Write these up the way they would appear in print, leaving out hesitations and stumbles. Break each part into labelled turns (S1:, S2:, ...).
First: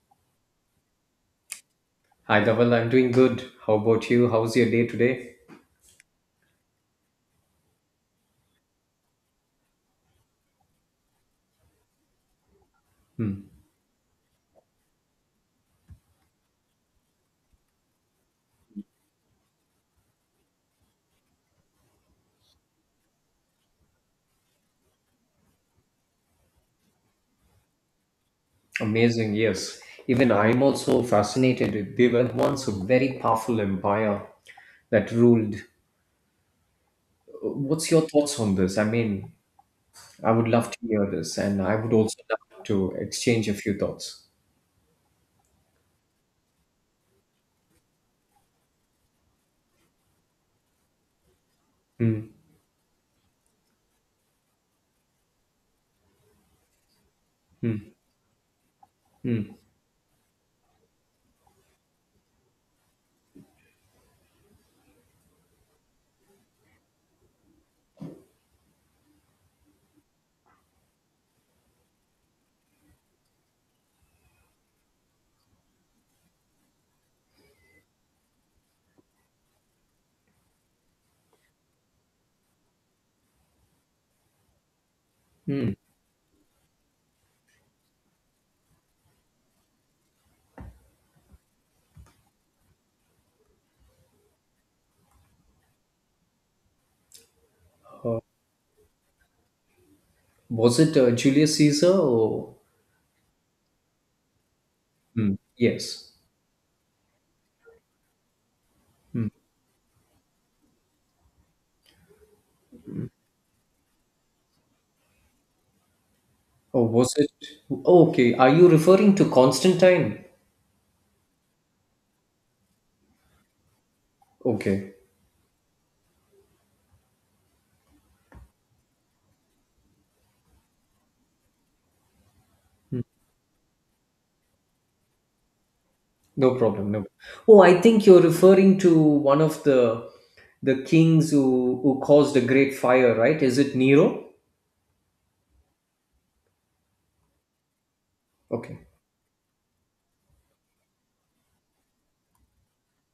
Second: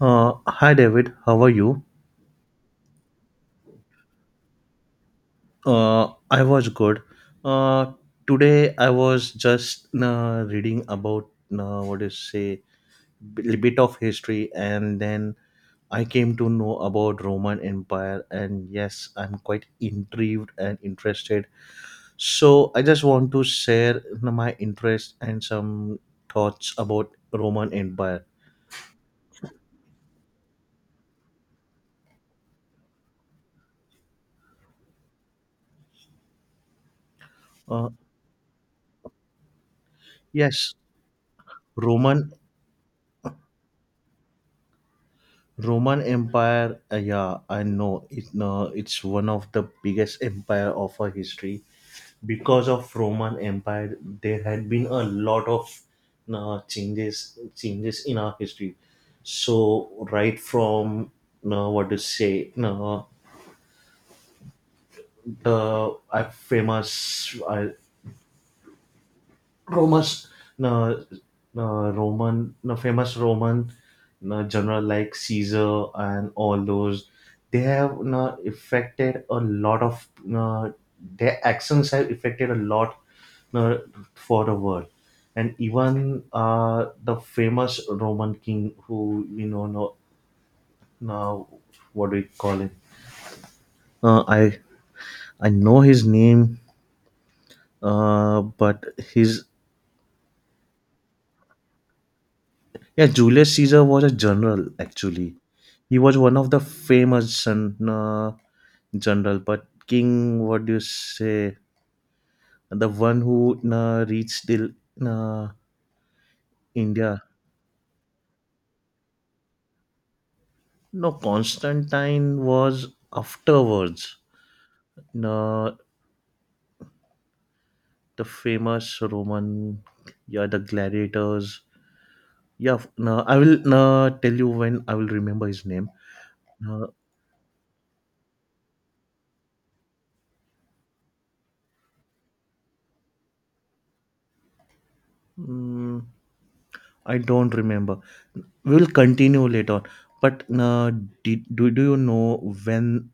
S1: Hi David, how are you?
S2: Hi, Dhaval. I'm doing good. How about you? How's your day today?
S1: I was good. Uh, Today I was just reading about what is say
S2: Hmm.
S1: a bit of history, and then I came to know about Roman Empire, and yes, I'm quite intrigued and interested. So I just want to share my interest and some thoughts about Roman Empire.
S2: Amazing, yes. Even I'm also fascinated. They were once a very powerful empire that ruled.
S1: Uh,
S2: What's your thoughts on this? I mean, I would love
S1: yes,
S2: to hear this, and I would also
S1: Roman
S2: love to exchange a few thoughts.
S1: Roman Empire, yeah, I know it. No, it's one of the biggest empire of our history.
S2: Hmm.
S1: Because of Roman Empire, there had been a lot of changes in our history.
S2: Hmm.
S1: So right from uh, what to say, uh, the famous Roma's uh, uh, famous Roman general like Caesar and all those, they have affected a lot of uh, their actions have affected a lot uh, for the world. And
S2: Hmm.
S1: even the famous Roman king, who you know now, what do we call him? Uh, I I know his name,
S2: Uh,
S1: but his.
S2: was it Julius Caesar or?
S1: Yeah, Julius Caesar was a general
S2: Hmm.
S1: actually. He
S2: Yes.
S1: was one of the famous general, but king, what do you say? The one who reached till uh,
S2: Or was
S1: India.
S2: it? Oh, okay. Are you referring to Constantine?
S1: No, Constantine was afterwards.
S2: Okay.
S1: No, the famous Roman, yeah, the gladiators. Yeah, no, I will tell you when I will remember his name.
S2: No
S1: Uh,
S2: problem. No. Oh, I think you're referring to one of the kings who caused a great fire, right? Is it Nero?
S1: mm, I don't remember. We'll
S2: Okay.
S1: continue later on. But do you know when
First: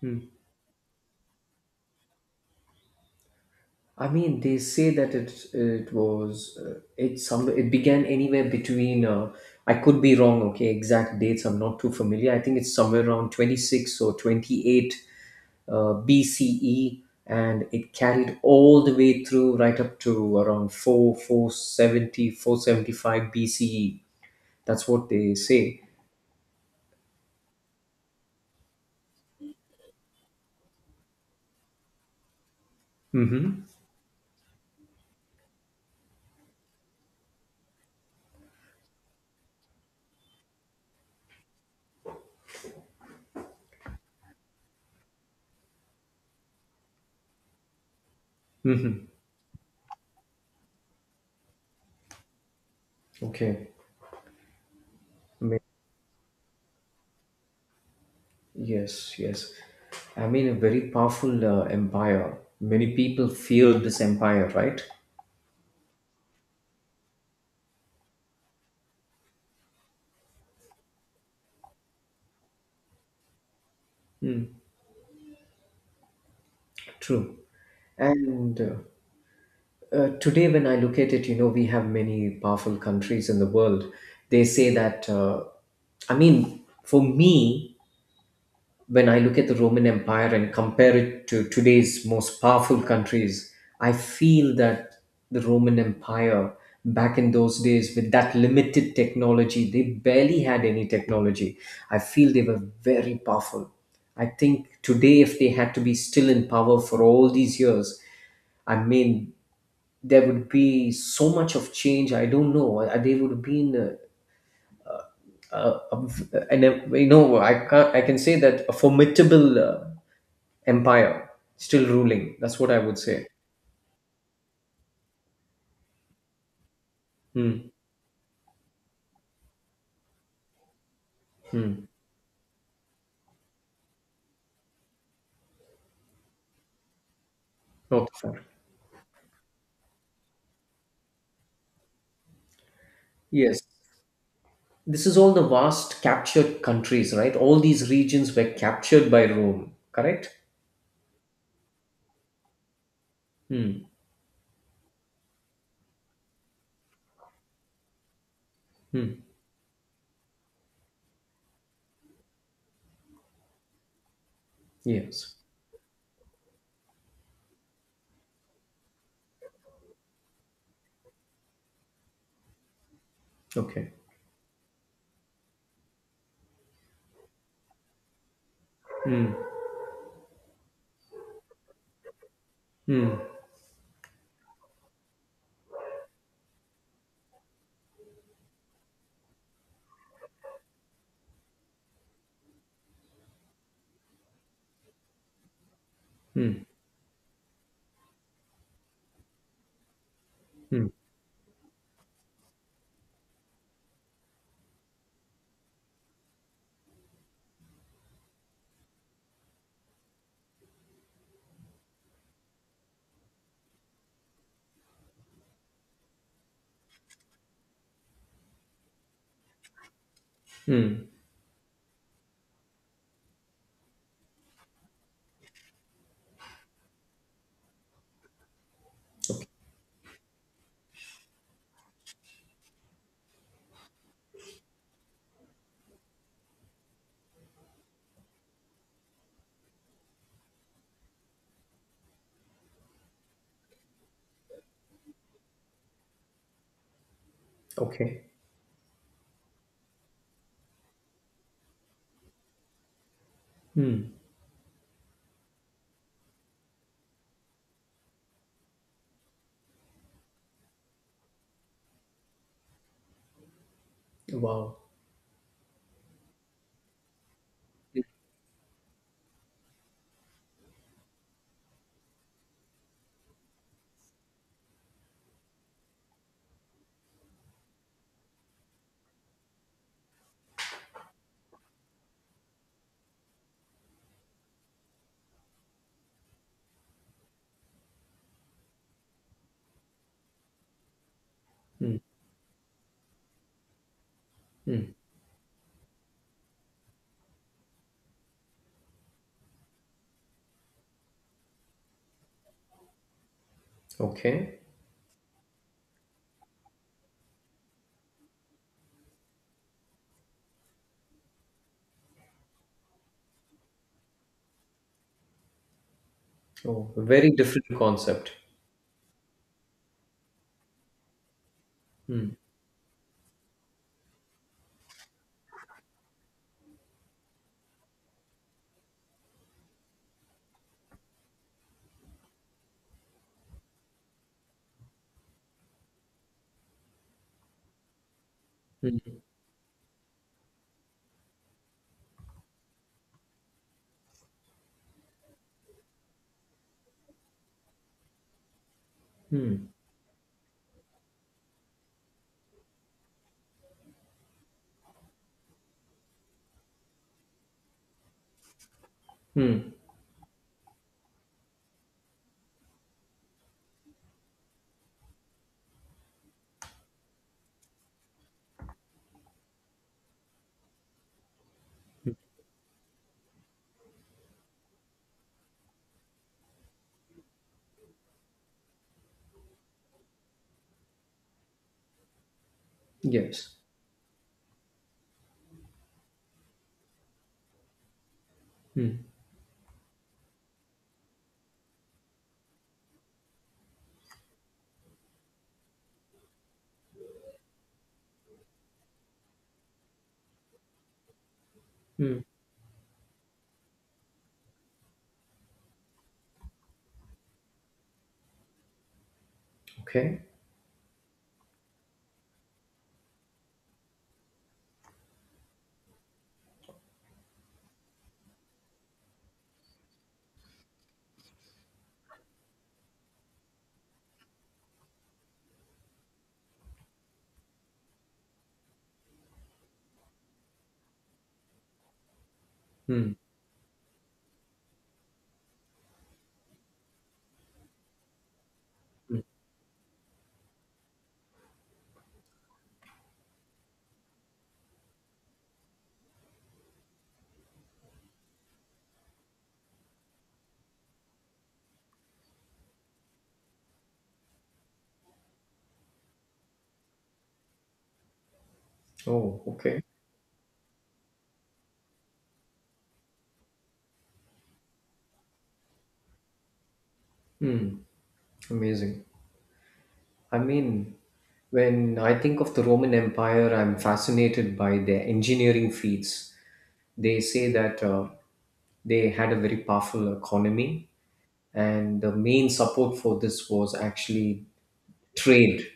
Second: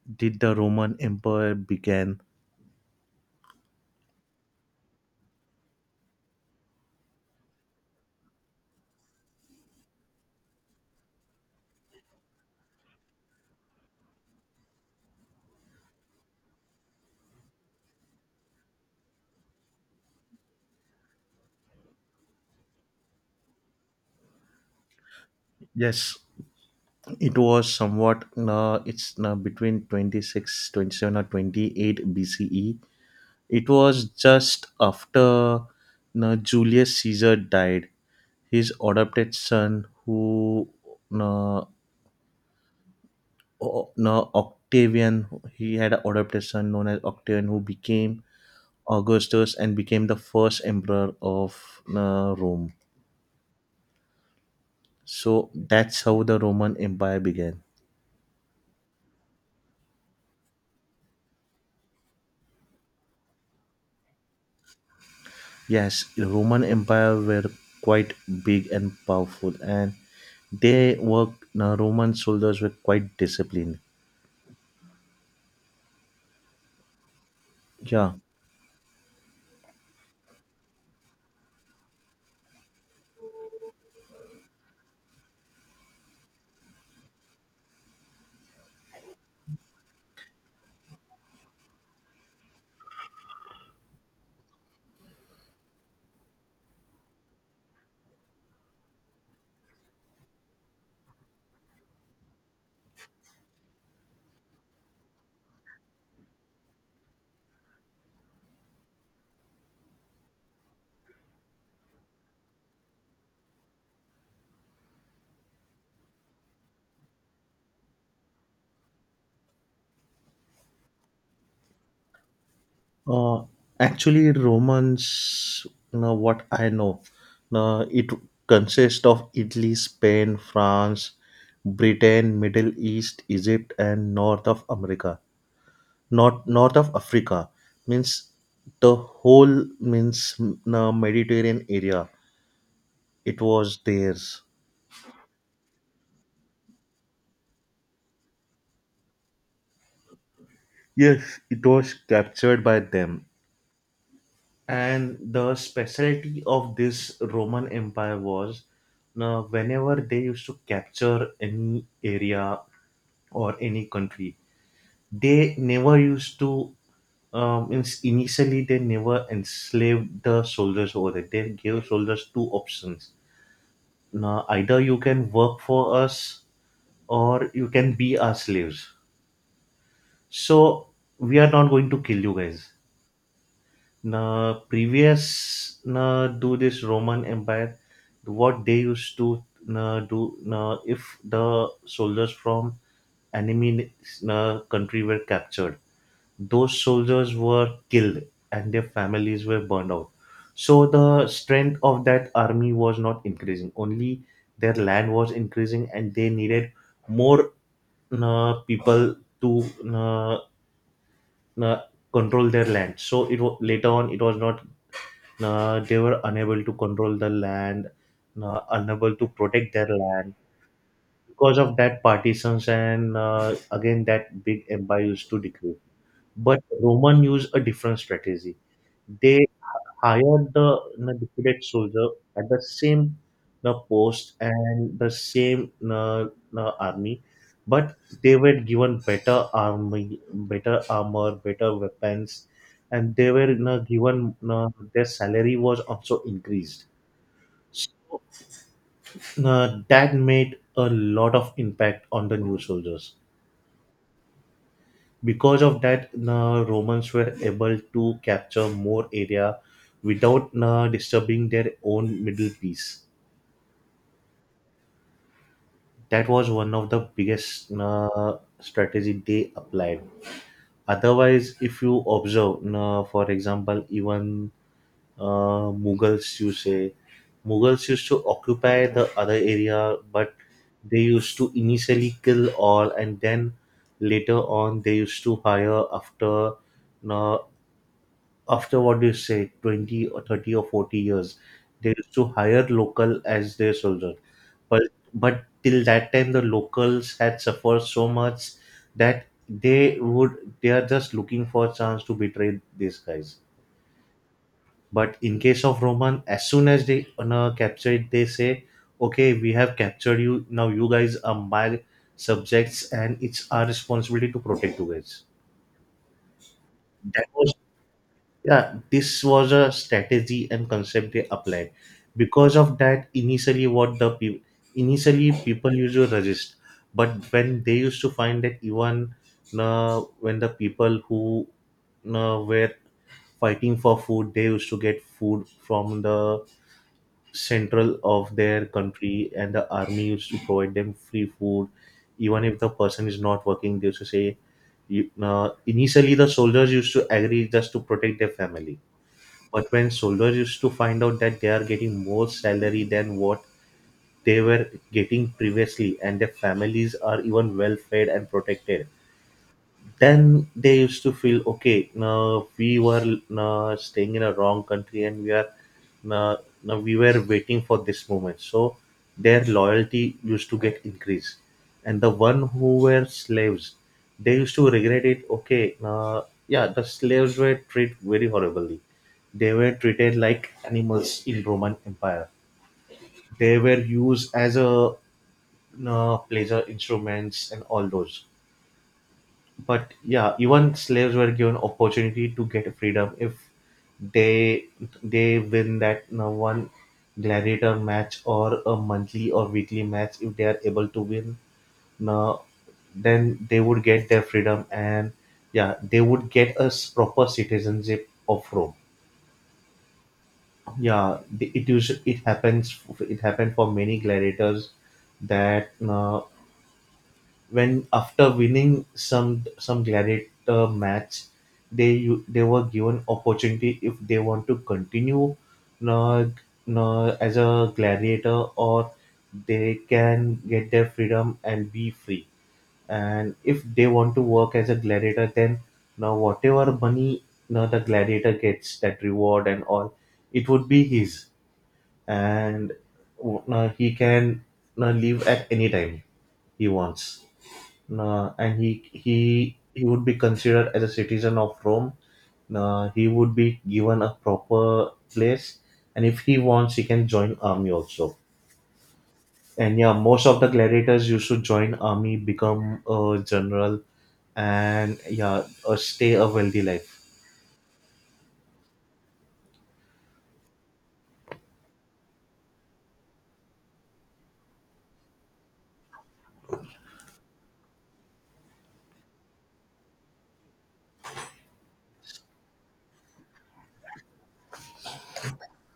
S2: Hmm.
S1: did the Roman Empire began?
S2: I mean, they say that it was it began anywhere between. I could be wrong. Okay, exact dates. I'm not too familiar. I think it's somewhere around 26 or 28 uh, BCE, and it carried all the way through right up to around 4 four seventy four seventy five BCE. That's what they say.
S1: Yes. It was somewhat, it's between 26, 27, or 28 BCE.
S2: Mm-hmm.
S1: It was just after Julius Caesar died. His adopted son, who uh, Octavian, he had an adopted son known as Octavian, who became
S2: Mm-hmm.
S1: Augustus and became the first emperor of Rome.
S2: Okay. I
S1: So
S2: mean,
S1: that's how the Roman Empire began.
S2: yes, yes. I mean, a very powerful empire. Many people feared this empire, right?
S1: Yes, the Roman Empire were quite big and powerful, and they worked. The Roman soldiers were quite disciplined.
S2: Mm. True.
S1: Yeah.
S2: And today, when I look at it, we have many powerful countries in the world. They say that, I mean, for me, when I look at the Roman Empire and compare it to today's most powerful countries, I feel that the Roman Empire back in those days, with that limited technology, they barely had any technology. I feel they were very powerful. I think today, if they had to be still in power for all these years, I mean, there would be so much of change. I don't know. They would have been, uh, uh, and I can not I can say that a formidable. Empire still ruling. That's what I would say.
S1: Uh, Actually, Romans, you know, what I know,
S2: Hmm.
S1: it consists of Italy, Spain, France, Britain, Middle East, Egypt, and North of America. North of Africa means
S2: North Africa.
S1: the whole means the Mediterranean area. It
S2: Yes.
S1: was theirs.
S2: This is all the vast captured countries, right? All these regions were captured by Rome, correct?
S1: Yes, it was captured by them.
S2: Hmm.
S1: And the specialty of this Roman Empire was,
S2: Hmm.
S1: now whenever they used to capture any area or any country,
S2: Yes.
S1: they never used to means initially they never enslaved the soldiers over there. They gave soldiers two options.
S2: Okay.
S1: Now, either you can work for us or you can be our slaves. So we are not going to kill you guys.
S2: Hmm.
S1: Now, previous now, do this Roman Empire, what they used to now, do now, if the soldiers from enemy now, country were captured,
S2: Hmm.
S1: those soldiers were killed and their families were burned out. So
S2: Hmm.
S1: the strength of that army was not increasing. Only their land was increasing, and they needed more people to uh, control their land. So it later on it was not they were unable to control the land, unable to protect their land
S2: Hmm.
S1: because of that partitions and again that big empire used to decrease. But Roman used a different strategy. They
S2: Okay.
S1: hired the defeated soldier at the same post and the same army, but they were given better army, better armor, better weapons, and they were given, their salary was also increased. So
S2: Okay.
S1: that made a lot of impact on the new soldiers.
S2: Hmm.
S1: Because of that the Romans were able to capture more area without disturbing their own middle piece.
S2: Wow.
S1: That was one of the biggest strategy they applied. Otherwise if you observe for example even Mughals, you say Mughals used to occupy the other area, but they used to initially kill all and then later on they used to hire after uh, after what do you say 20 or 30 or 40 years they used to hire local as their soldier. but
S2: Hmm.
S1: but till that time the locals had suffered so much that they would they are just looking for a chance to betray these guys.
S2: Okay.
S1: But in case of Roman, as soon as they gonna capture it they say, okay, we have captured you now, you guys are my subjects and it's our responsibility to protect you guys.
S2: Oh, a
S1: That
S2: very
S1: was,
S2: different concept.
S1: yeah, this was a strategy and concept they applied.
S2: Hmm.
S1: Because of that initially what the people, initially people used to resist, but when they used to find that even when the people who were fighting for food, they used to get food from the central of their
S2: Hmm.
S1: country and the army used to provide them free food even if the person is not working. They used to say, you, initially the soldiers used to agree just to protect their family,
S2: Hmm.
S1: but when soldiers used to find out that they are getting more salary than what they were getting previously, and their families are even well fed and protected,
S2: Hmm.
S1: then they used to feel okay, now we were now staying in a wrong country and we are now, now we were waiting for this moment. So their loyalty used to get increased. And the one who were slaves, they used to regret it. Okay, now, yeah, the slaves were treated very horribly, they were treated like animals in Roman Empire.
S2: Yes.
S1: They were used as a, pleasure instruments and all those,
S2: Hmm.
S1: but yeah, even slaves were given opportunity to get freedom if they they win that, one gladiator match or a monthly or weekly match. If they are able to win,
S2: Hmm.
S1: now then they would get their freedom and, yeah, they would get a proper citizenship of Rome.
S2: Okay.
S1: Yeah, it usually it happens. It happened for many gladiators that uh, when after winning some gladiator match, they they were given opportunity if they want to continue uh, as a gladiator, or they can get their freedom and be free,
S2: Hmm.
S1: and if they want to work as a gladiator then, now whatever money, now the gladiator gets that
S2: Hmm.
S1: reward and all, it would be his, and now he can now leave at any time he wants. And he would be considered as a citizen of Rome. He would be given a proper place, and if he wants, he can join army also.
S2: Oh,
S1: And
S2: okay.
S1: yeah, most of the gladiators used to join army, become a general, and yeah, stay a wealthy life.
S2: Hmm. Amazing. I mean, when I think of the Roman Empire, I'm fascinated by their engineering feats. They say that they had a very powerful economy, and the main support for this was actually trade.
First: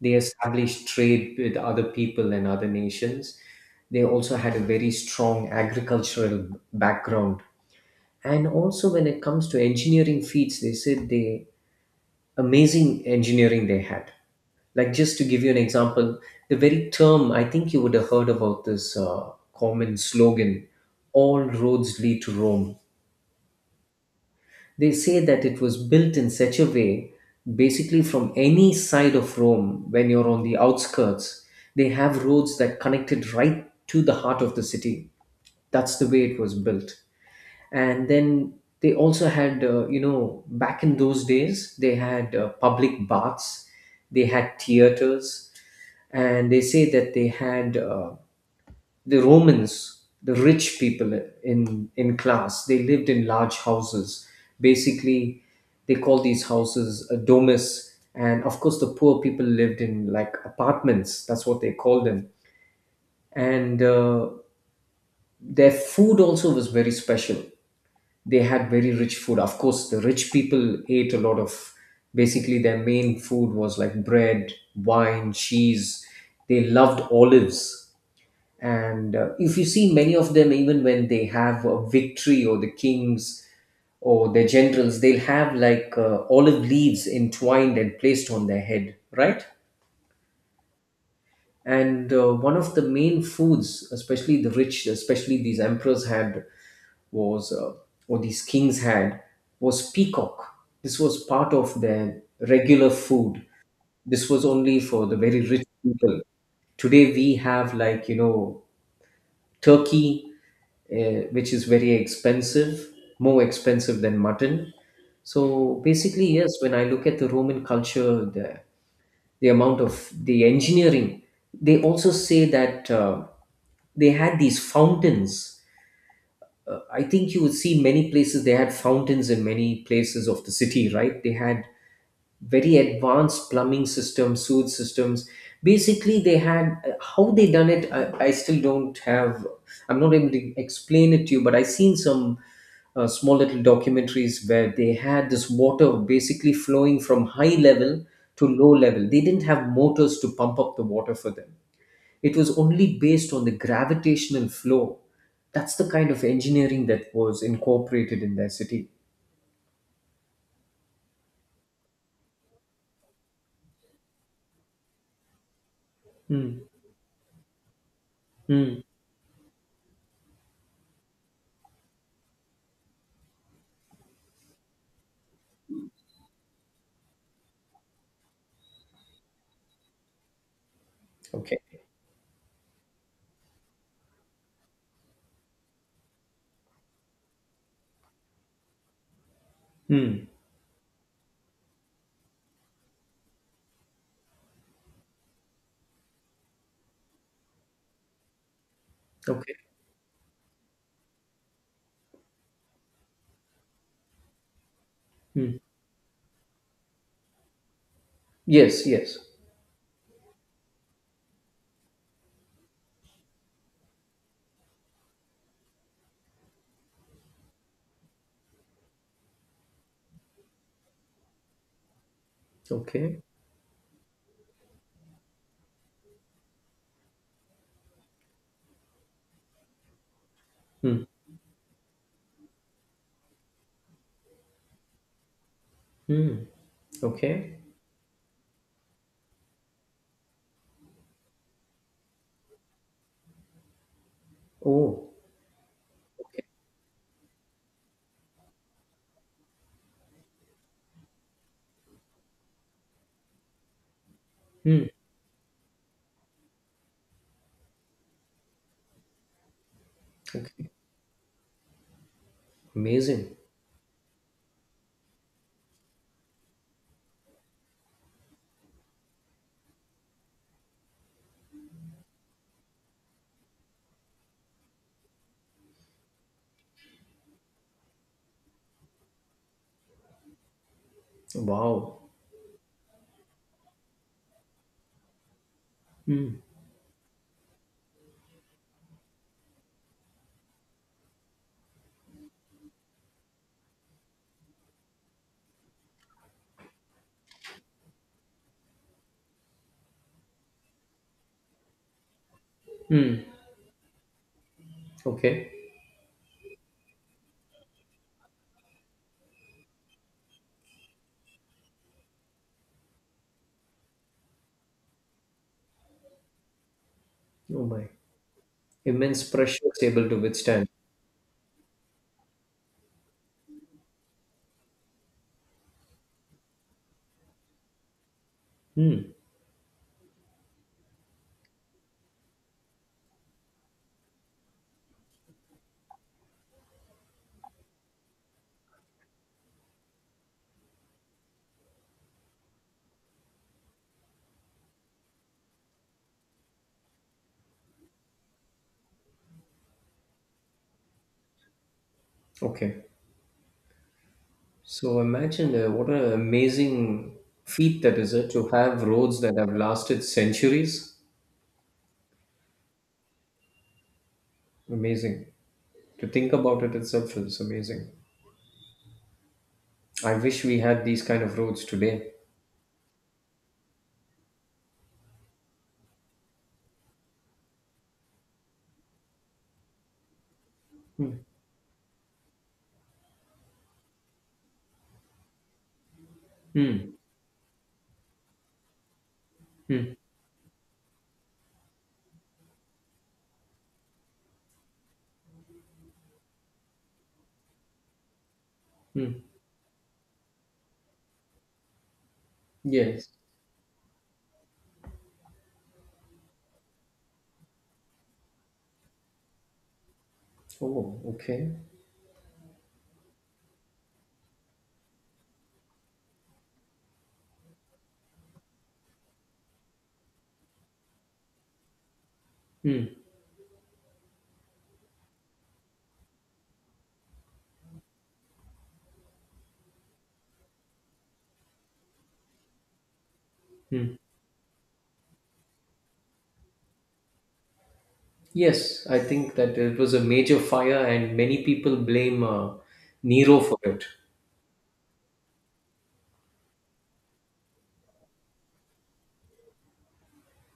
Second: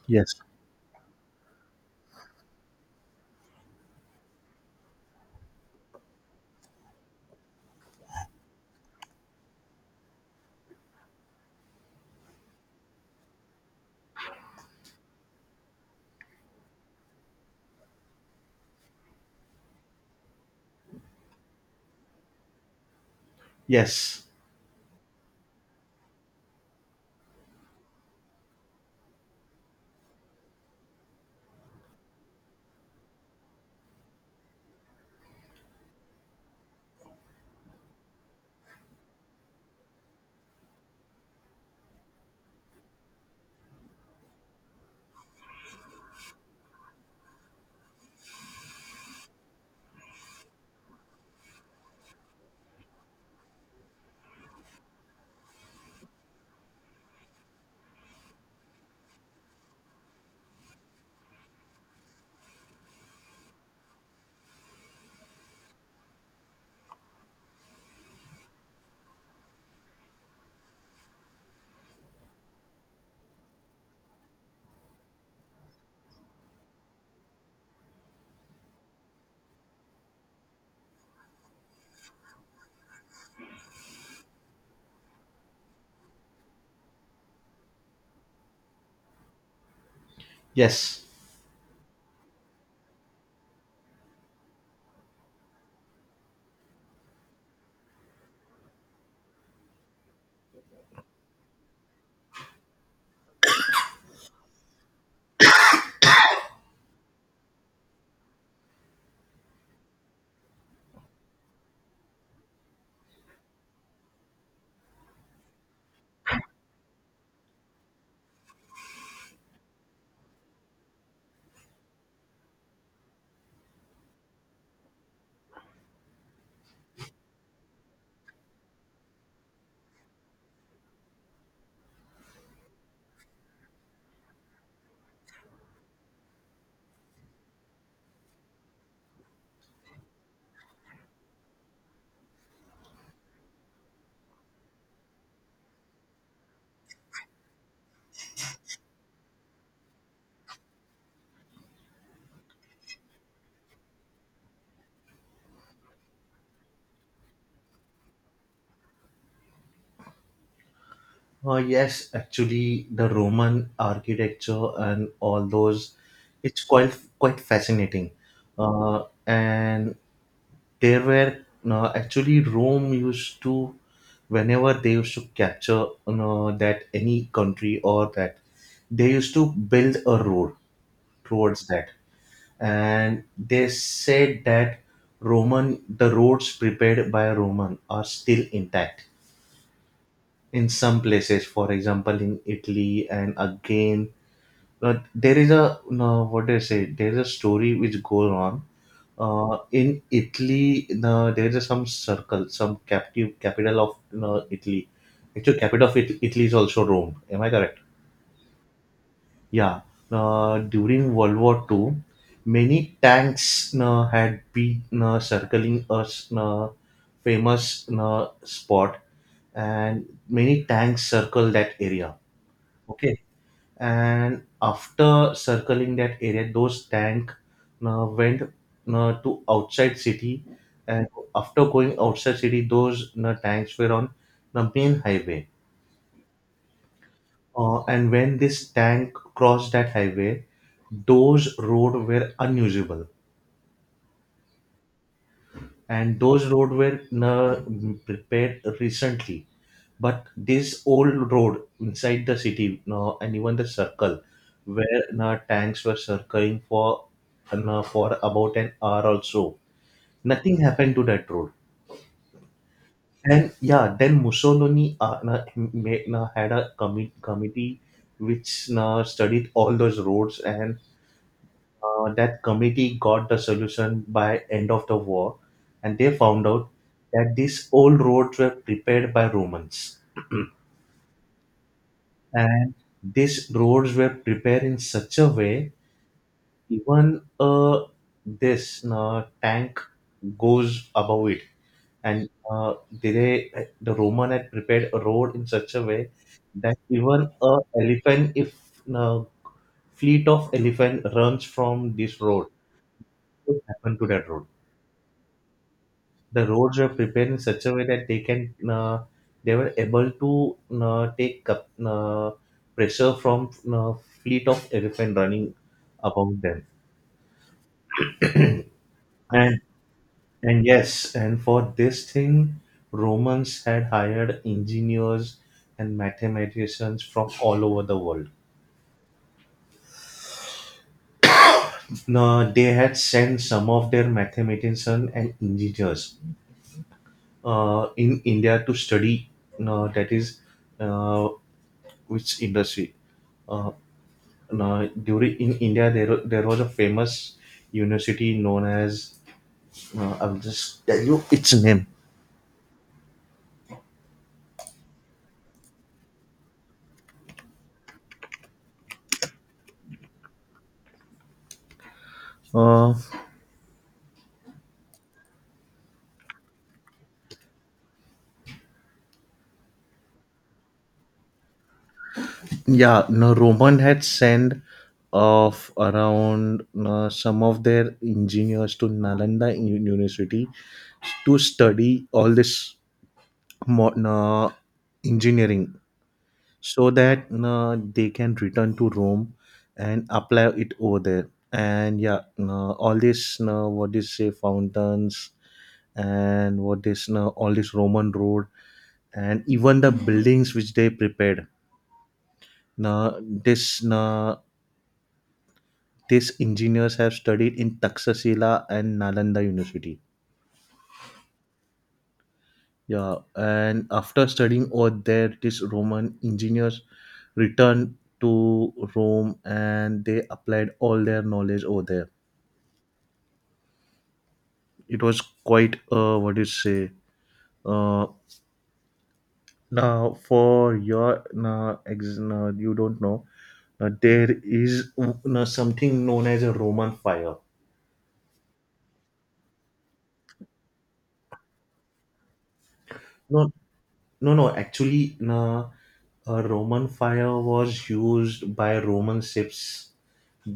S2: They
S1: Yes,
S2: established trade with other people and other nations. They also had a very strong agricultural background. And also, when it comes to engineering feats, they said they amazing engineering they had. Like, just to give you an example, the very term, I think you would have heard about this common slogan, "All roads lead to Rome."
S1: yes,
S2: They say that it was built in such a way, basically from any side of Rome, when you're on the outskirts, they have roads that connected right to the heart of the city. That's the way it was built. And then they also had back in those days they had public baths, they had theaters, and they say that they had the Romans, the rich people in class, they lived in large houses. Basically, they call these houses a domus, and of course, the poor people lived in like apartments, that's what they called them. And their food also was very special. They had very rich food. Of course, the rich people ate a lot of, basically, their main food was like bread, wine, cheese. They loved olives. And if you see many of them, even when they have a victory or the kings or their generals, they'll have like olive leaves entwined and placed on their head, right?
S1: yes.
S2: And one of the main foods, especially the rich, especially these emperors had, was or these kings had, was peacock. This was part of their regular food. This was only for the very rich people. Today we have like turkey, which is very expensive, more expensive than mutton. So basically, yes, when I look at the Roman culture, the amount of the engineering, they also say that they had these fountains. I think you would see many places they had fountains in many places of the city, right? They had very advanced plumbing systems, sewage systems. Basically, they had how they done it. I still don't have. I'm not able to explain it to you, but I seen some small little documentaries where they had this water basically flowing from high level to low level. They didn't have motors to pump up the water for them. It was only based on the gravitational flow. That's the kind of engineering that was incorporated in their city.
S1: Yes, actually, the Roman architecture and all those,
S2: Hmm.
S1: it's quite fascinating.
S2: Hmm.
S1: And there were actually Rome used to, whenever they used to capture that any country or that, they used to build a road
S2: Okay.
S1: towards that. And they said that Roman, the roads prepared by Roman are still intact
S2: Hmm.
S1: in some places, for example in Italy. And again, but there is a, no, what do you say, there is a story which goes on.
S2: Okay.
S1: In Italy, the, there is some circle, some captive capital of, Italy.
S2: Hmm.
S1: Actually, capital of Italy is also Rome. Am I correct?
S2: Yes. Yes.
S1: Yeah. During World War Two, many tanks had been circling a famous spot, and many tanks circled that area. Okay,
S2: Okay.
S1: and after circling that area those tank went to outside city.
S2: Hmm.
S1: And after going outside city, those tanks were on the main highway.
S2: Hmm. Okay.
S1: And when this tank crossed that highway, those road were unusable,
S2: Oh.
S1: and
S2: Okay.
S1: those road were prepared recently. But this old road inside the city no, and even the circle
S2: Hmm.
S1: where no, tanks were circling for no, for about an hour or so, nothing
S2: Okay.
S1: happened to that road.
S2: Amazing.
S1: And yeah, then Mussolini, no, ma- no, had a committee which na studied all those roads, and that committee got the solution by end of the war, and they found out that these old roads were prepared by Romans.
S2: Wow.
S1: And these roads were prepared in such a way,
S2: Hmm.
S1: even this tank goes above it. And they, the Roman had prepared a road in such a way that even a elephant, if uh, fleet of elephant runs from this road,
S2: Hmm.
S1: what happened to that road.
S2: Okay.
S1: The roads were prepared in such a way that they can they were able to take up pressure from fleet of elephant running above them.
S2: Oh my. Immense
S1: and
S2: pressure is able to
S1: and
S2: withstand.
S1: yes, and for this thing Romans had hired engineers and mathematicians from all over the world.
S2: Hmm.
S1: Now they had sent some of their mathematicians and engineers in India to study that is, uh, which industry. Uh, Now, during in India, there was a famous university known as, I'll just tell you its name.
S2: Okay. So imagine what an amazing feat that is it to have roads that have lasted centuries.
S1: Uh,
S2: Amazing. To think about it itself is amazing. I wish we had these kind of roads today.
S1: yeah, no, Roman had sent of around some of their engineers to Nalanda University to study all this mo- uh, engineering so
S2: Hmm.
S1: that they can return to Rome
S2: Hmm.
S1: and apply it over there. And yeah, all these what do you say fountains and what this now all this Roman road
S2: Hmm.
S1: and even the buildings which they prepared
S2: Yes.
S1: now this now these engineers have studied in Taxasila and Nalanda University.
S2: Oh, okay.
S1: Yeah, and after studying over there, these Roman engineers returned to Rome and they applied all their knowledge over there.
S2: Hmm.
S1: It was quite what do you say uh, Now, for your now, ex, now, you don't know, now,
S2: Hmm.
S1: there is now, something known as a Roman fire.
S2: Yes, I think that it was a major fire and many people blame Nero
S1: No,
S2: for it.
S1: no, no. Actually, now, a Roman fire was used by Roman ships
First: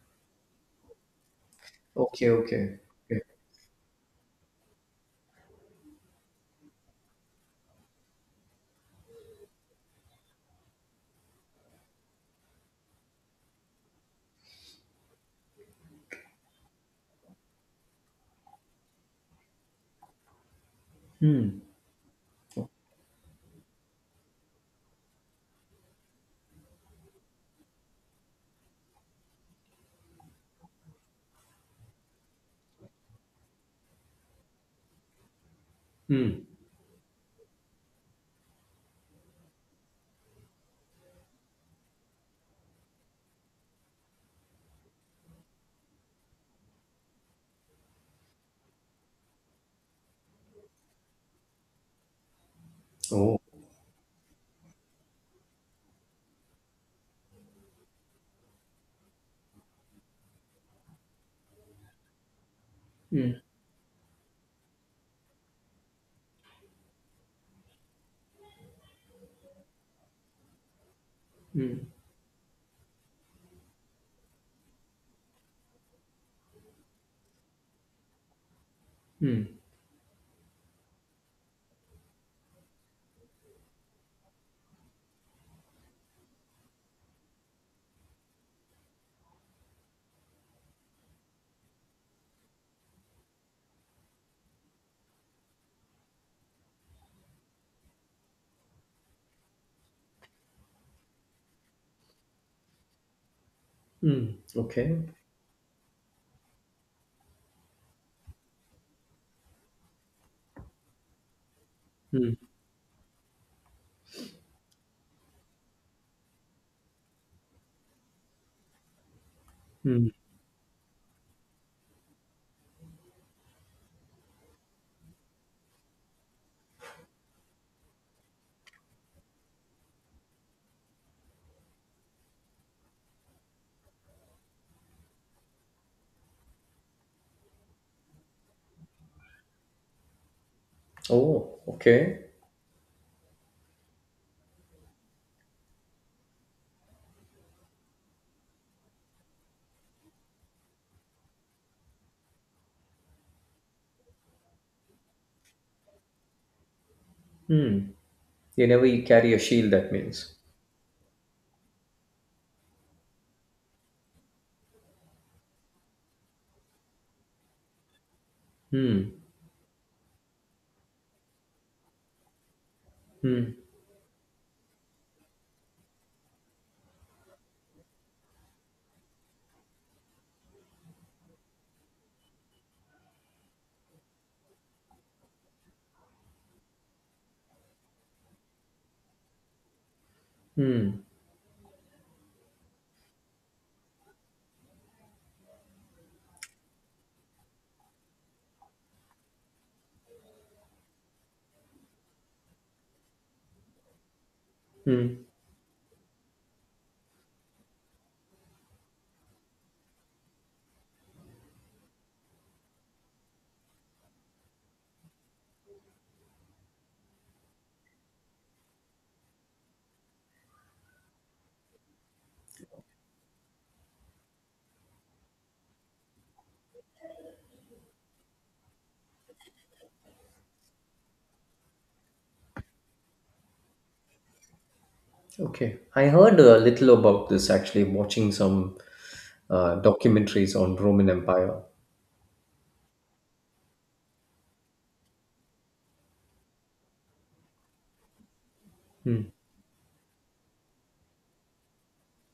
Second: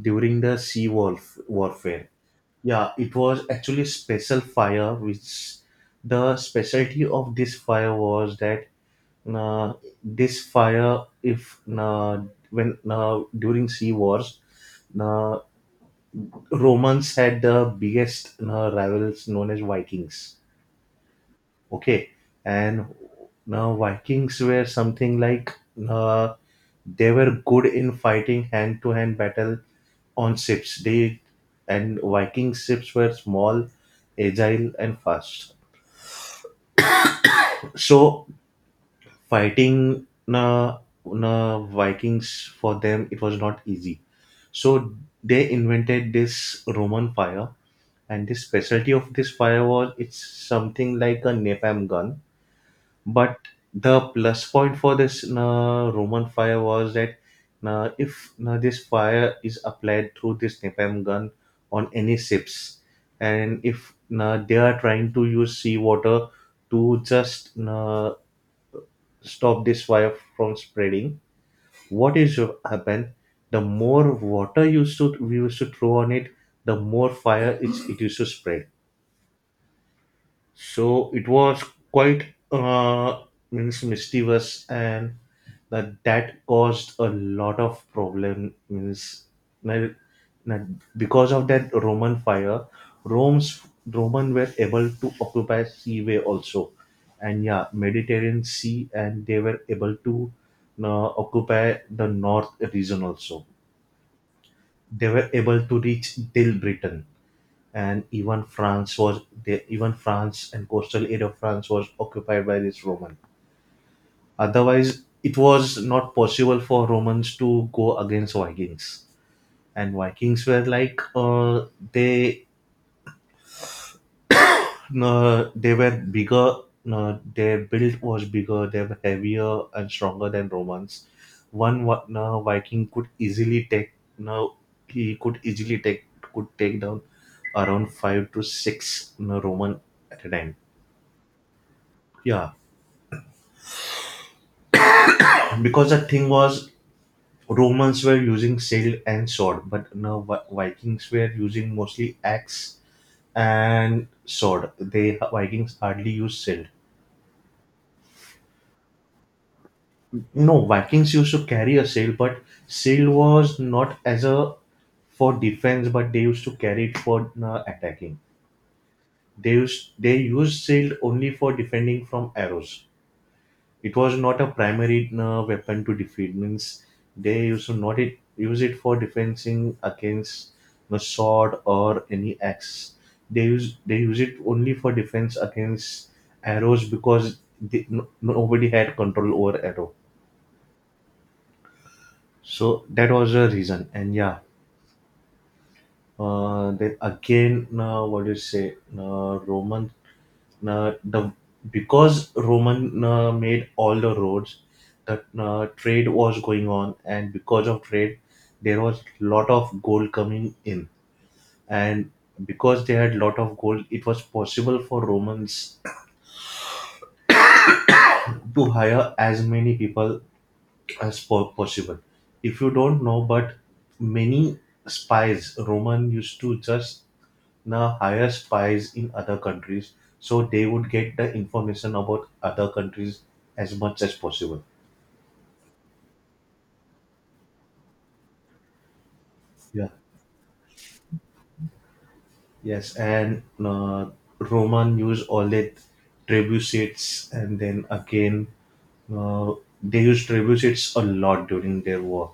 S1: during the warfare.
S2: Okay, okay.
S1: Yeah, it
S2: Okay.
S1: was actually a special fire, which the specialty of this fire was that uh, this fire, if when during sea wars, uh, Romans had the biggest rivals known as Vikings. Okay, and now Vikings were something like uh, they were good in fighting hand to hand battle on ships. They and Viking ships were small, agile, and fast.
S2: Hmm.
S1: So fighting na, na Vikings for them it was not easy. So they invented this Roman fire, and the specialty of this fire was it's something like a napalm gun. But
S2: Oh.
S1: the plus point for this Roman fire was that if this fire is applied through this napalm gun on any ships,
S2: Hmm.
S1: and if they are trying to use seawater to just stop this fire from spreading,
S2: Hmm.
S1: what is to happen? The more water used to we used to throw on it, the more fire it used to spread.
S2: Hmm.
S1: So it was quite uh, means mischievous, and that caused a lot of problem. Means na- na- because of that Roman fire, Rome's Roman were able to occupy seaway also, and yeah, Mediterranean Sea, and they were able to occupy the north region also.
S2: Hmm. Okay.
S1: They were able to reach till Britain, and even even France and coastal area of France was
S2: Hmm.
S1: occupied by this Roman. Otherwise, it was not possible for Romans to go against Vikings. And
S2: Hmm.
S1: Vikings were like they they were bigger. Their build was bigger. They were heavier and stronger than Romans. One Viking could easily take now he could take down around five to six you Roman at a time.
S2: Oh, okay.
S1: Yeah, because the thing was Romans were using sail and sword, but now Vikings were using mostly axe and sword. They Vikings hardly used sail.
S2: Hmm. You never carry a shield, that means.
S1: No, Vikings used to carry a sail, but sail was not as a for defense, but they used to carry it for attacking.
S2: Hmm.
S1: They used sail only for defending from arrows.
S2: Hmm.
S1: It was not a primary weapon to defeat. Means they used to not it use it for defending against the sword or any axe. They use it only for defense against arrows because no, nobody had control over arrow.
S2: Hmm.
S1: So that was a reason. And yeah, then again what do you say roman the because Roman made all the roads,
S2: Hmm.
S1: that trade was going on, and because of trade, there was lot of gold coming in, and because they had lot of gold, it was possible for Romans to hire as many people as possible. If you don't know, but many spies Roman used to just the hire spies in other countries so they would get the information about other countries as much as possible.
S2: Okay. I heard a little about this actually, watching some
S1: Yeah.
S2: documentaries on Roman Empire.
S1: Yes, and Roman use all that trebuchets, and then again uh, they use trebuchets a lot during their war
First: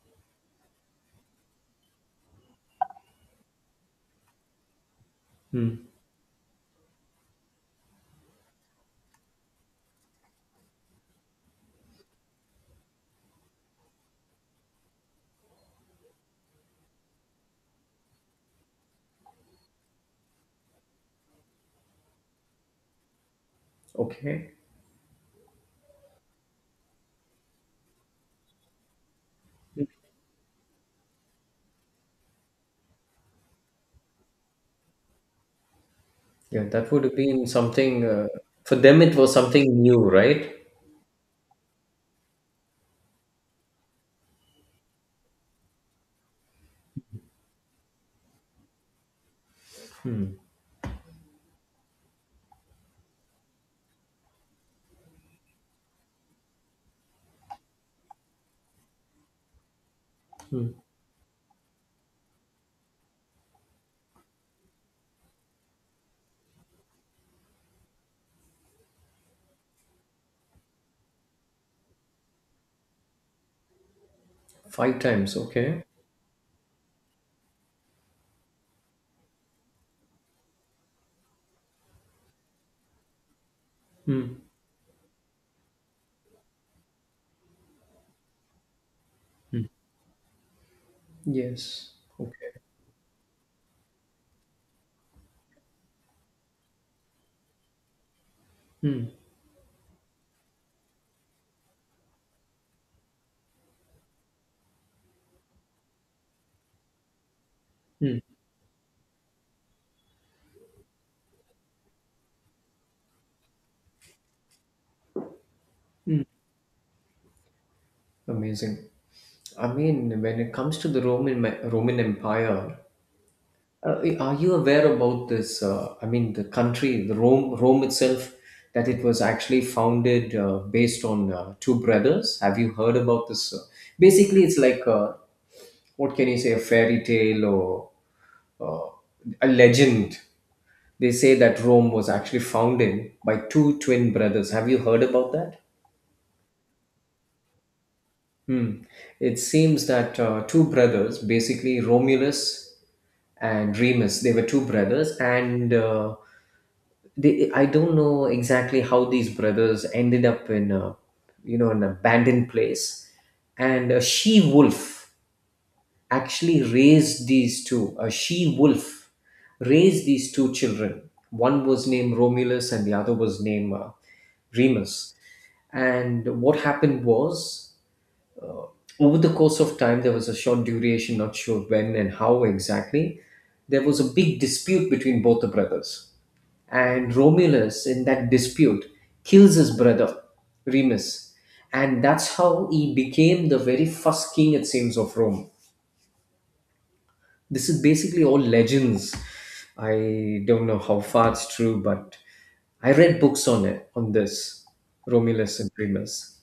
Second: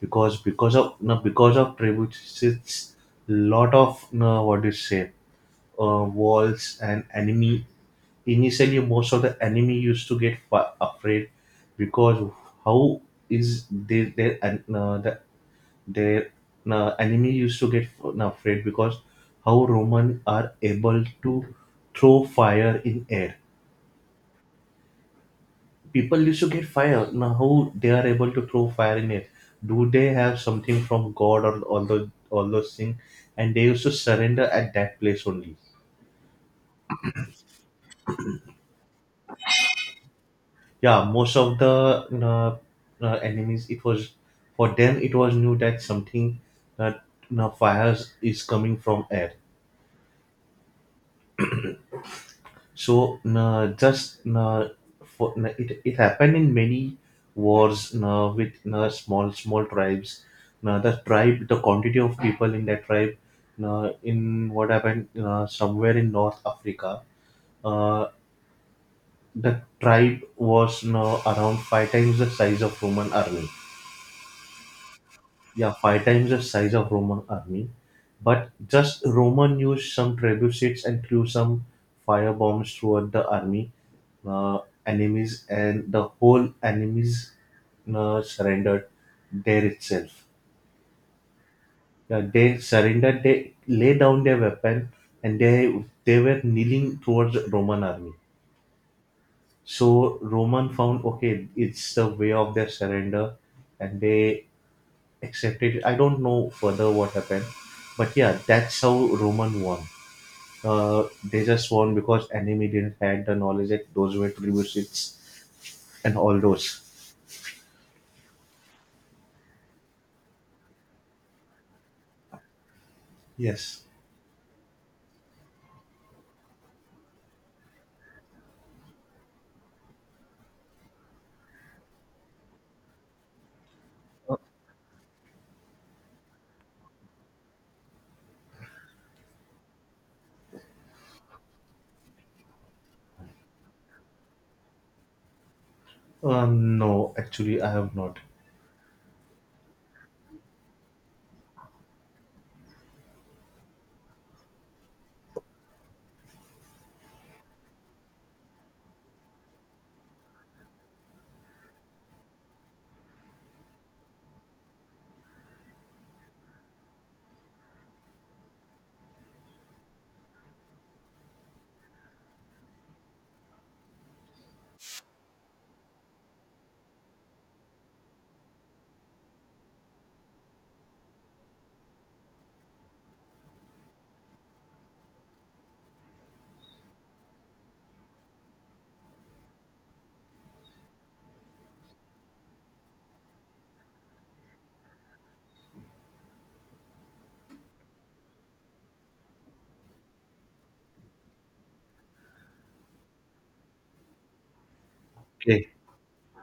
S1: because of no, because of trebuchets, lot of no, what do you say walls and enemy initially most of the enemy used to get afraid because how is they their an- the, their enemy used to get afraid because how Roman are able to throw fire in air.
S2: Okay.
S1: People used to get fire. Now how they are able to throw fire in air? Do they have something from god, or all those, all those things? And they used to surrender at that place only.
S2: Yeah, that would have been something for them. It was something new, right?
S1: Yeah, most of the uh, enemies it was for them it was new that something uh, fires is coming from air. So it happened in many wars with small small tribes. The tribe the quantity of people in that tribe in what happened somewhere in north Africa. uh, the tribe was around five times the size of Roman army.
S2: Five times.
S1: Yeah,
S2: Okay.
S1: five times the size of Roman army, but just Roman used some trebuchets and threw some firebombs toward the army,
S2: Hmm.
S1: uh, enemies, and the whole enemies surrendered there itself.
S2: Yes.
S1: Yeah, they
S2: Okay.
S1: surrendered. They lay down their weapon, and they were kneeling towards Roman army. So Roman found okay, it's the way of their surrender, and they accepted it. I don't know further what happened, but
S2: Hmm.
S1: yeah, that's how Roman won. They just won because enemy didn't had the knowledge that those were tributes and all those.
S2: Amazing. I mean, when it comes to the Roman Empire,
S1: Yes.
S2: Are you aware about this? I mean, the country, the Rome itself, that it was actually founded based on two brothers. Have you heard about this? Basically, it's like what can you say, a fairy tale or uh, a legend. They say that Rome was actually founded by two twin brothers. Have you heard about that?
S1: No, actually, I have not.
S2: Hmm. It seems that two brothers, basically Romulus and Remus, they were two brothers, and they, I don't know exactly how these brothers ended up in a, an abandoned place, and a she wolf actually raised these two, a she wolf raised these two children. One was named Romulus and the other was named Remus. And what happened was, over the course of time, there was a short duration, not sure when and how exactly, there was a big dispute between both the brothers. And Romulus, in that dispute, kills his brother, Remus. And that's how he became the very first king, it seems, of Rome. This is basically all legends. I don't know how far it's true, but I read books on it, on this, Romulus
S1: Okay.
S2: and Remus.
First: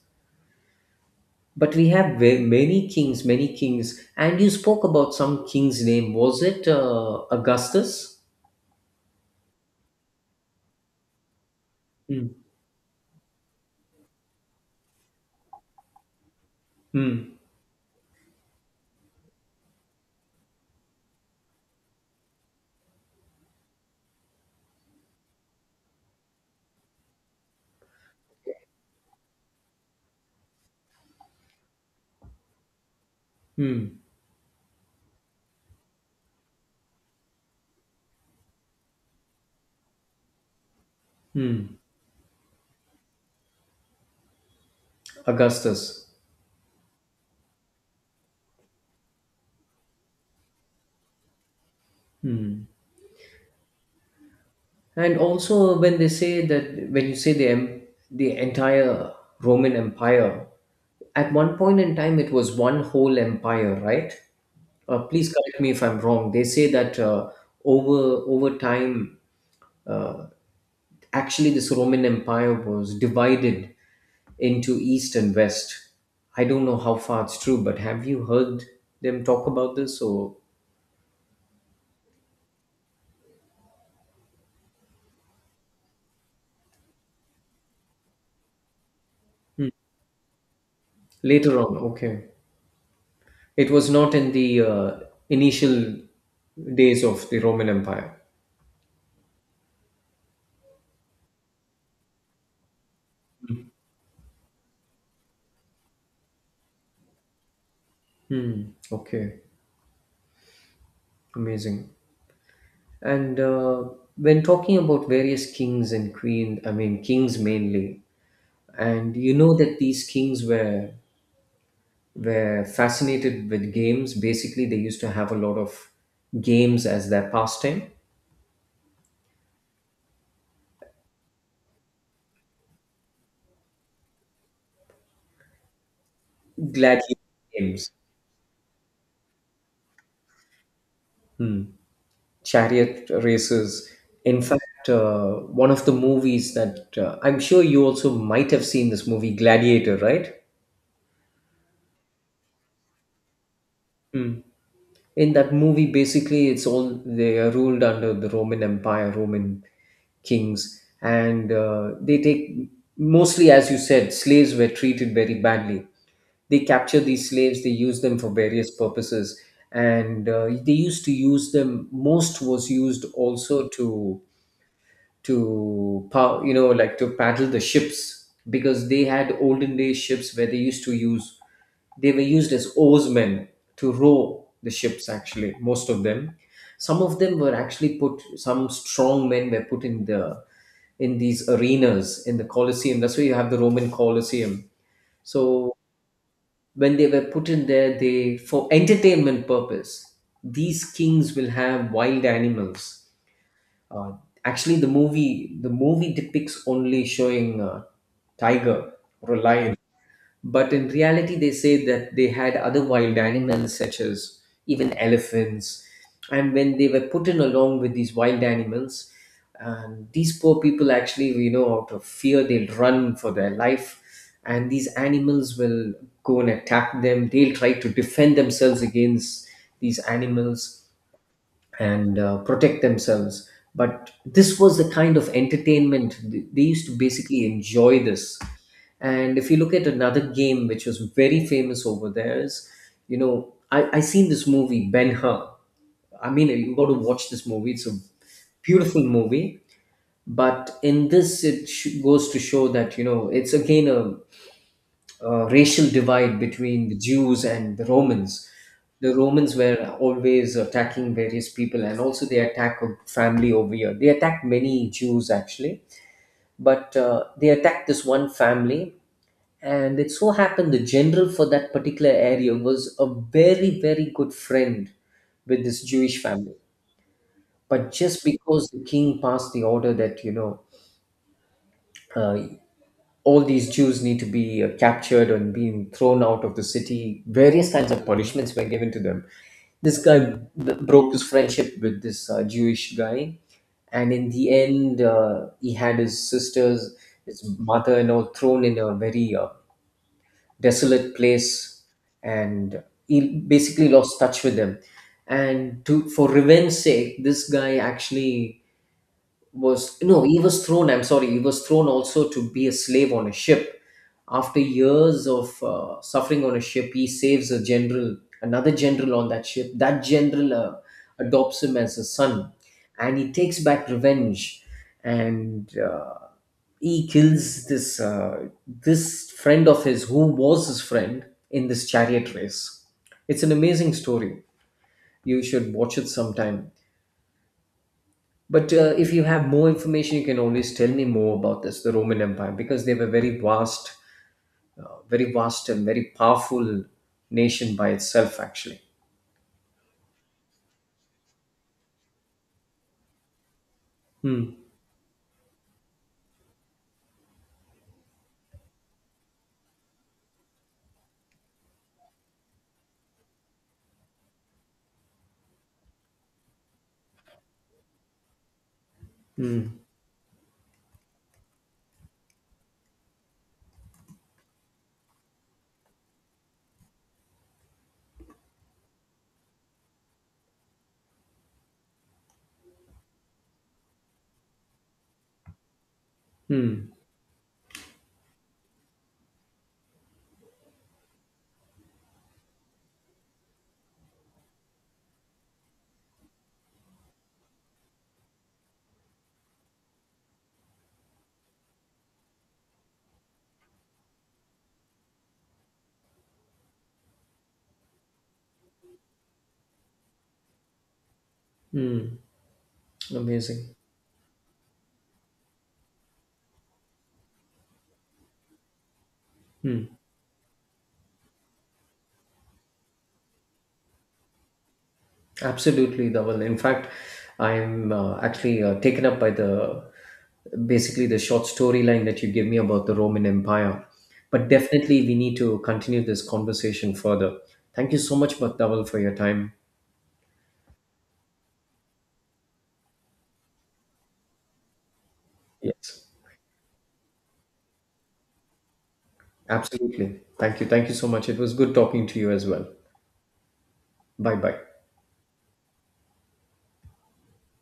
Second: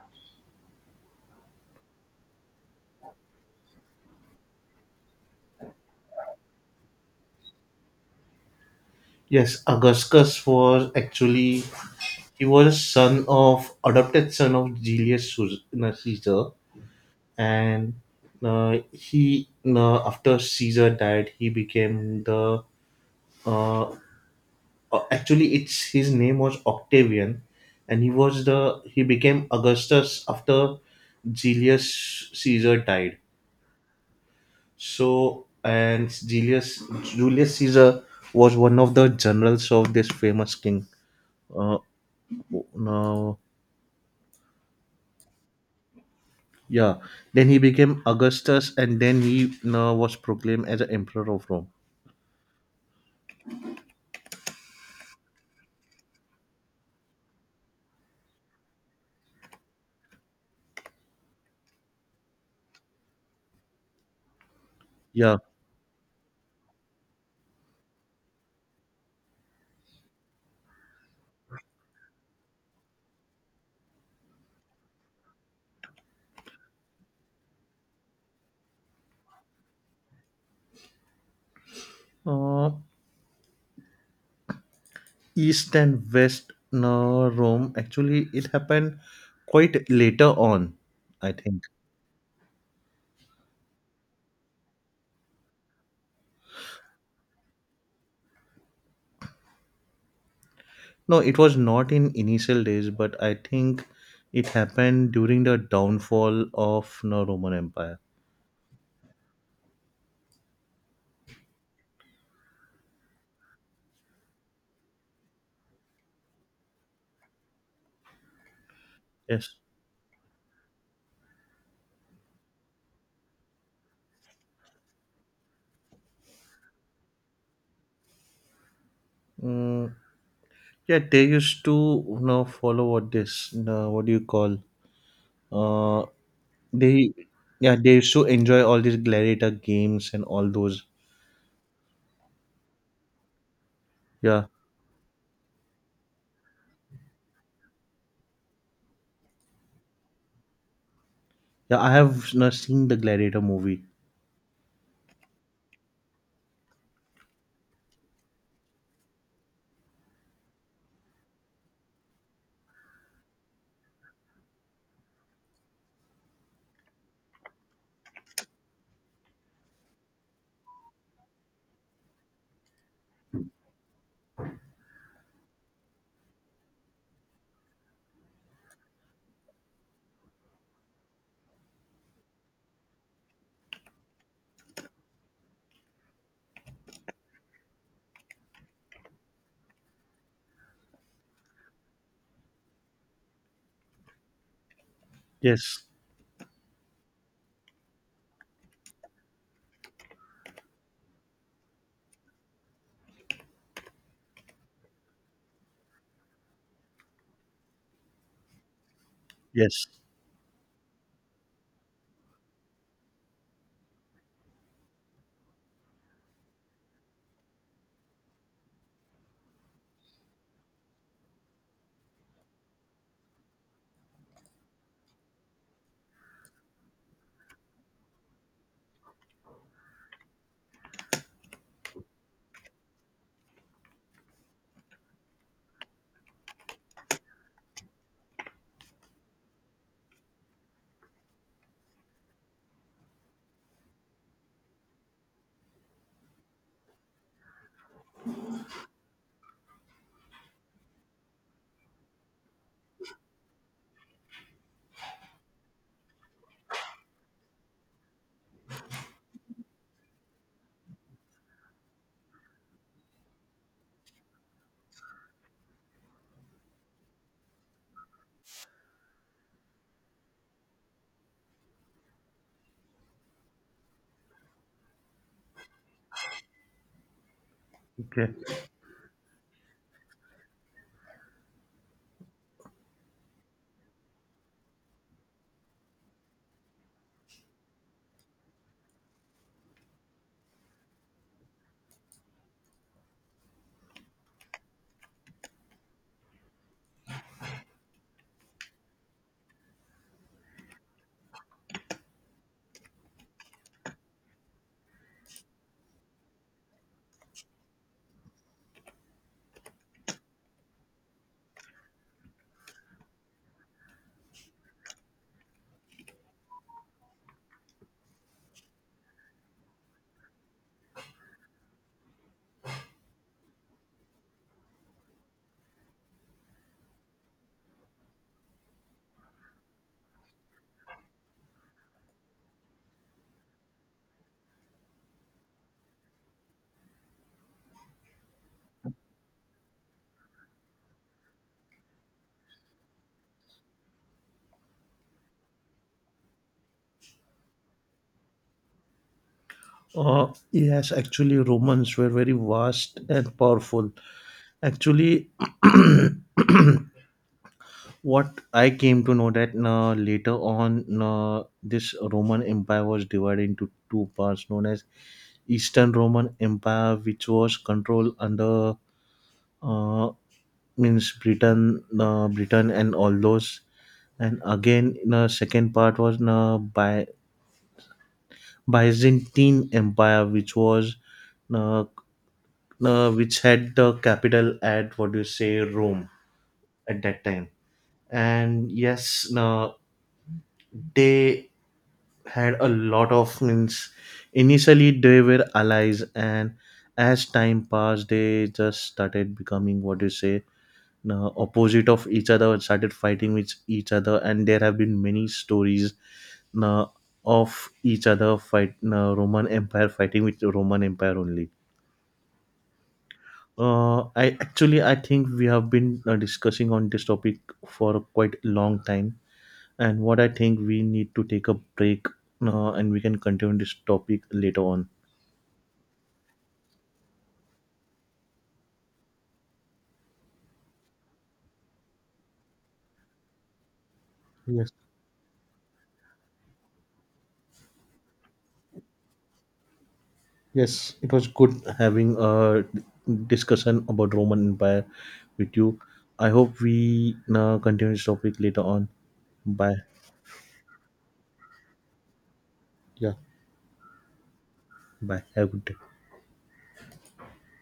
S2: But we have many kings, many kings. And you spoke about some king's name. Was it Augustus?
S1: Yes, Augustus was actually
S2: Hmm.
S1: he was son of adopted son of Julius Caesar,
S2: Hmm.
S1: and he no, after Caesar died, he became the uh, actually it's his name was Octavian and he was the he became Augustus after Julius Caesar died.
S2: Hmm.
S1: So and Julius Caesar was one of the generals of this famous king. Uh,
S2: Hmm.
S1: now
S2: Augustus.
S1: Yeah, then he became Augustus and then he was proclaimed as the emperor of Rome.
S2: And also, when they say that, when you say the the entire Roman Empire, at one point in time it was one whole empire, right? Please
S1: Yeah.
S2: correct me if I'm wrong. They say that over time, uh, actually, this Roman Empire was divided into East and West. I don't know how far it's true, but have you heard them talk about this, or
S1: uh, East and west, no, Rome actually it happened quite later on, I
S2: later
S1: think.
S2: on? Okay. It was not in the initial days of the Roman Empire.
S1: No, it was not in initial days, but I think it happened during the downfall of the Roman Empire.
S2: Hmm. Okay. Amazing. And when talking about various kings and queens, I mean, kings mainly, and you
S1: Yes.
S2: know that these kings were fascinated with games. Basically, they used to have a lot of games as their pastime.
S1: Mm, yeah, they used to you know, follow what this, what do you call? Uh, they,
S2: Gladiator
S1: yeah,
S2: games,
S1: they used to enjoy all these gladiator games and all those.
S2: hmm, chariot races. In
S1: Yeah,
S2: fact, one of the movies that I'm sure you also might have seen this movie, Gladiator, right?
S1: yeah, I have you know, seen the Gladiator movie.
S2: Mm. In that movie, basically, it's all they are ruled under the Roman Empire, Roman kings, and they take, mostly, as you said, slaves were treated very badly. They capture these slaves, they use them for various purposes. And they used to use them, most was used also to, you know, like, to paddle the ships, because they had olden days ships where they used to use. They were used as oarsmen to row the ships, actually. Most of them, some of them were actually put, some strong men were put in the, in these arenas in the Colosseum. That's why you have the Roman Colosseum. So
S1: Yes,
S2: when they were put in there, they, for entertainment purpose, these kings will have wild animals. uh, Actually, the movie, the movie depicts only showing a tiger or a lion.
S1: yes.
S2: But in reality, they say that they had other wild animals, such as even elephants. And when they were put in along with these wild animals, and these poor people actually, out of fear, they'll run for their life. And these animals will go and attack them. They'll try to defend themselves against these animals, and protect themselves. But this was the kind of entertainment they used to basically enjoy this. And if you look at another game which was very famous over there is, I seen this movie, Ben Hur. I mean, you got to watch this movie. It's a beautiful movie. But in this, it goes to show that, it's again a racial divide between the Jews and the Romans. The Romans were always attacking various people, and also they attack a family over here. They attacked many Jews, actually, but they attacked this one family. And it so happened the general for that particular area was a very, very good friend with this Jewish family. But just
S1: Okay.
S2: because the king passed the order that, uh, all these Jews need to be captured and being thrown out of the city. Various kinds of punishments were given to them. This guy broke his friendship with this Jewish guy, and in the end, he had his sisters, his mother, and all thrown in a very desolate place, and he basically lost touch with them. And to, for revenge sake, this guy actually was, no, he was thrown, I'm sorry, he was thrown also to be a slave on a ship. After years of suffering on a ship, he saves a general, another general on that ship. That general adopts him as a son, and he takes back revenge. And he kills this this friend of his who was his friend in this chariot race. It's an amazing story. You should watch it sometime. But if you have more information, you can always tell me more about this, the Roman Empire, because they were very vast, very vast, and very powerful nation by itself, actually.
S1: Yes, actually, Romans were very vast and powerful.
S2: Hmm,
S1: Actually, what I came to know that later on, this Roman Empire was divided into two parts, known as Eastern Roman Empire, which was controlled under
S2: hmm,
S1: uh, means Britain, and all those. And again, the second part was by Byzantine Empire, which was uh, which had the capital at what do you say Rome
S2: hmm,
S1: at that time. And yes, they had a lot of means initially they were allies and as time passed they just started becoming what do you say opposite of each other and started fighting with each other, and there have been many stories uh, of each other fight Roman empire fighting with Roman empire only.
S2: hmm. Amazing.
S1: I Actually, I think we have been discussing on this topic for quite a long time,
S2: Hmm.
S1: and what I think we need to take a break and we can continue this topic later on.
S2: Absolutely, Dhaval. In fact, I'm actually taken up by the, basically the short storyline that you give me about the Roman Empire. But
S1: Yes.
S2: definitely, we need to continue this conversation further. Thank you so much, Bhaktaval, for your time.
S1: Yes. It was good having a discussion about Roman Empire with you.
S2: Yes.
S1: I hope we continue this topic later on. Bye.
S2: Absolutely. Thank you. Thank you so much. It was good talking to you as well.
S1: Yeah.
S2: Bye bye.
S1: Bye. Have a good day.